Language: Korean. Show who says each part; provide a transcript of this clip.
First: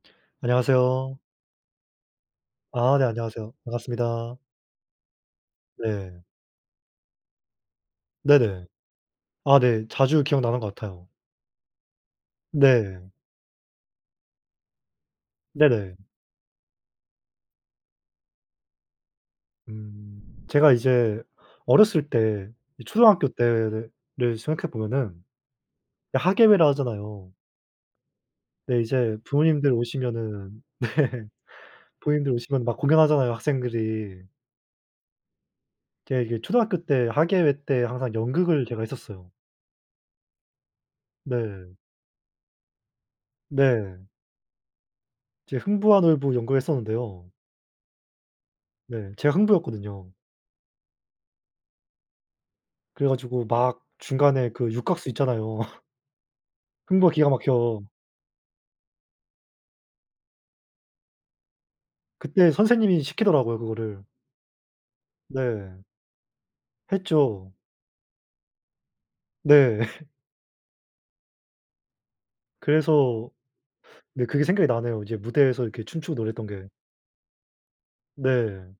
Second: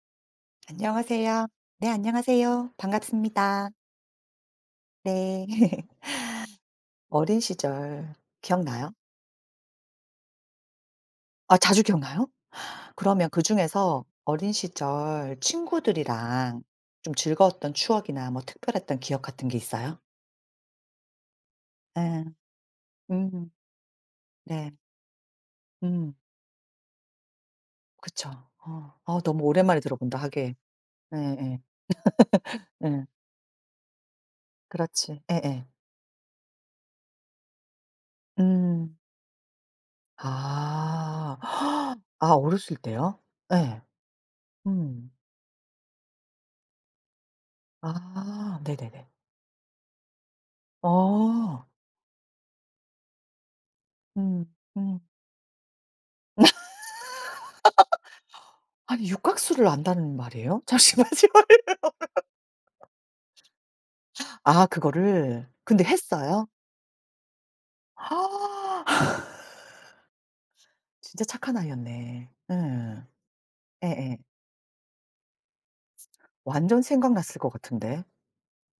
Speaker 1: 안녕하세요.
Speaker 2: 안녕하세요. 네 안녕하세요.
Speaker 1: 아 네 안녕하세요.
Speaker 2: 반갑습니다.
Speaker 1: 반갑습니다.
Speaker 2: 네.
Speaker 1: 네.
Speaker 2: 어린 시절
Speaker 1: 네네.
Speaker 2: 기억나요?
Speaker 1: 아 네. 자주 기억나는 것 같아요.
Speaker 2: 아 자주 기억나요?
Speaker 1: 네.
Speaker 2: 그러면 그중에서 어린 시절
Speaker 1: 네네.
Speaker 2: 친구들이랑 좀 즐거웠던 추억이나 뭐 특별했던 기억 같은 게 있어요?
Speaker 1: 음 제가 이제 어렸을
Speaker 2: 예.
Speaker 1: 때 이 초등학교
Speaker 2: 음.
Speaker 1: 때를
Speaker 2: 네.
Speaker 1: 생각해 보면은
Speaker 2: 음.
Speaker 1: 이 학예회라 하잖아요.
Speaker 2: 그쵸.
Speaker 1: 네.
Speaker 2: 어
Speaker 1: 이제
Speaker 2: 어 너무
Speaker 1: 부모님들
Speaker 2: 오랜만에 들어본다 학예회.
Speaker 1: 오시면은 네.
Speaker 2: 네 예.
Speaker 1: 부모님들 오시면 막
Speaker 2: 예.
Speaker 1: 공연하잖아요, 학생들이.
Speaker 2: 그렇지. 예예.
Speaker 1: 제가 이제 초등학교 때 학예회 때 항상 연극을 제가
Speaker 2: 음.
Speaker 1: 했었어요.
Speaker 2: 아.
Speaker 1: 네.
Speaker 2: 아 어렸을 때요? 예.
Speaker 1: 네.
Speaker 2: 음.
Speaker 1: 이제 흥부와 놀부 연극을 했었는데요.
Speaker 2: 아
Speaker 1: 네.
Speaker 2: 네네네.
Speaker 1: 제가 흥부였거든요.
Speaker 2: 어.
Speaker 1: 그래 가지고 막
Speaker 2: 음
Speaker 1: 중간에 그
Speaker 2: 음.
Speaker 1: 육각수 있잖아요. 흥부가 기가 막혀.
Speaker 2: 아니 육각수를 안다는 말이에요? 잠시만요.
Speaker 1: 그때 선생님이 시키더라고요, 그거를.
Speaker 2: 아 그거를.
Speaker 1: 네.
Speaker 2: 근데 했어요?
Speaker 1: 했죠. 네.
Speaker 2: 진짜 착한 아이였네. 예.
Speaker 1: 그래서
Speaker 2: 예예.
Speaker 1: 네 그게 생각이 나네요. 이제 무대에서 이렇게 춤추고 노래했던 게.
Speaker 2: 완전 생각났을 것 같은데.
Speaker 1: 네.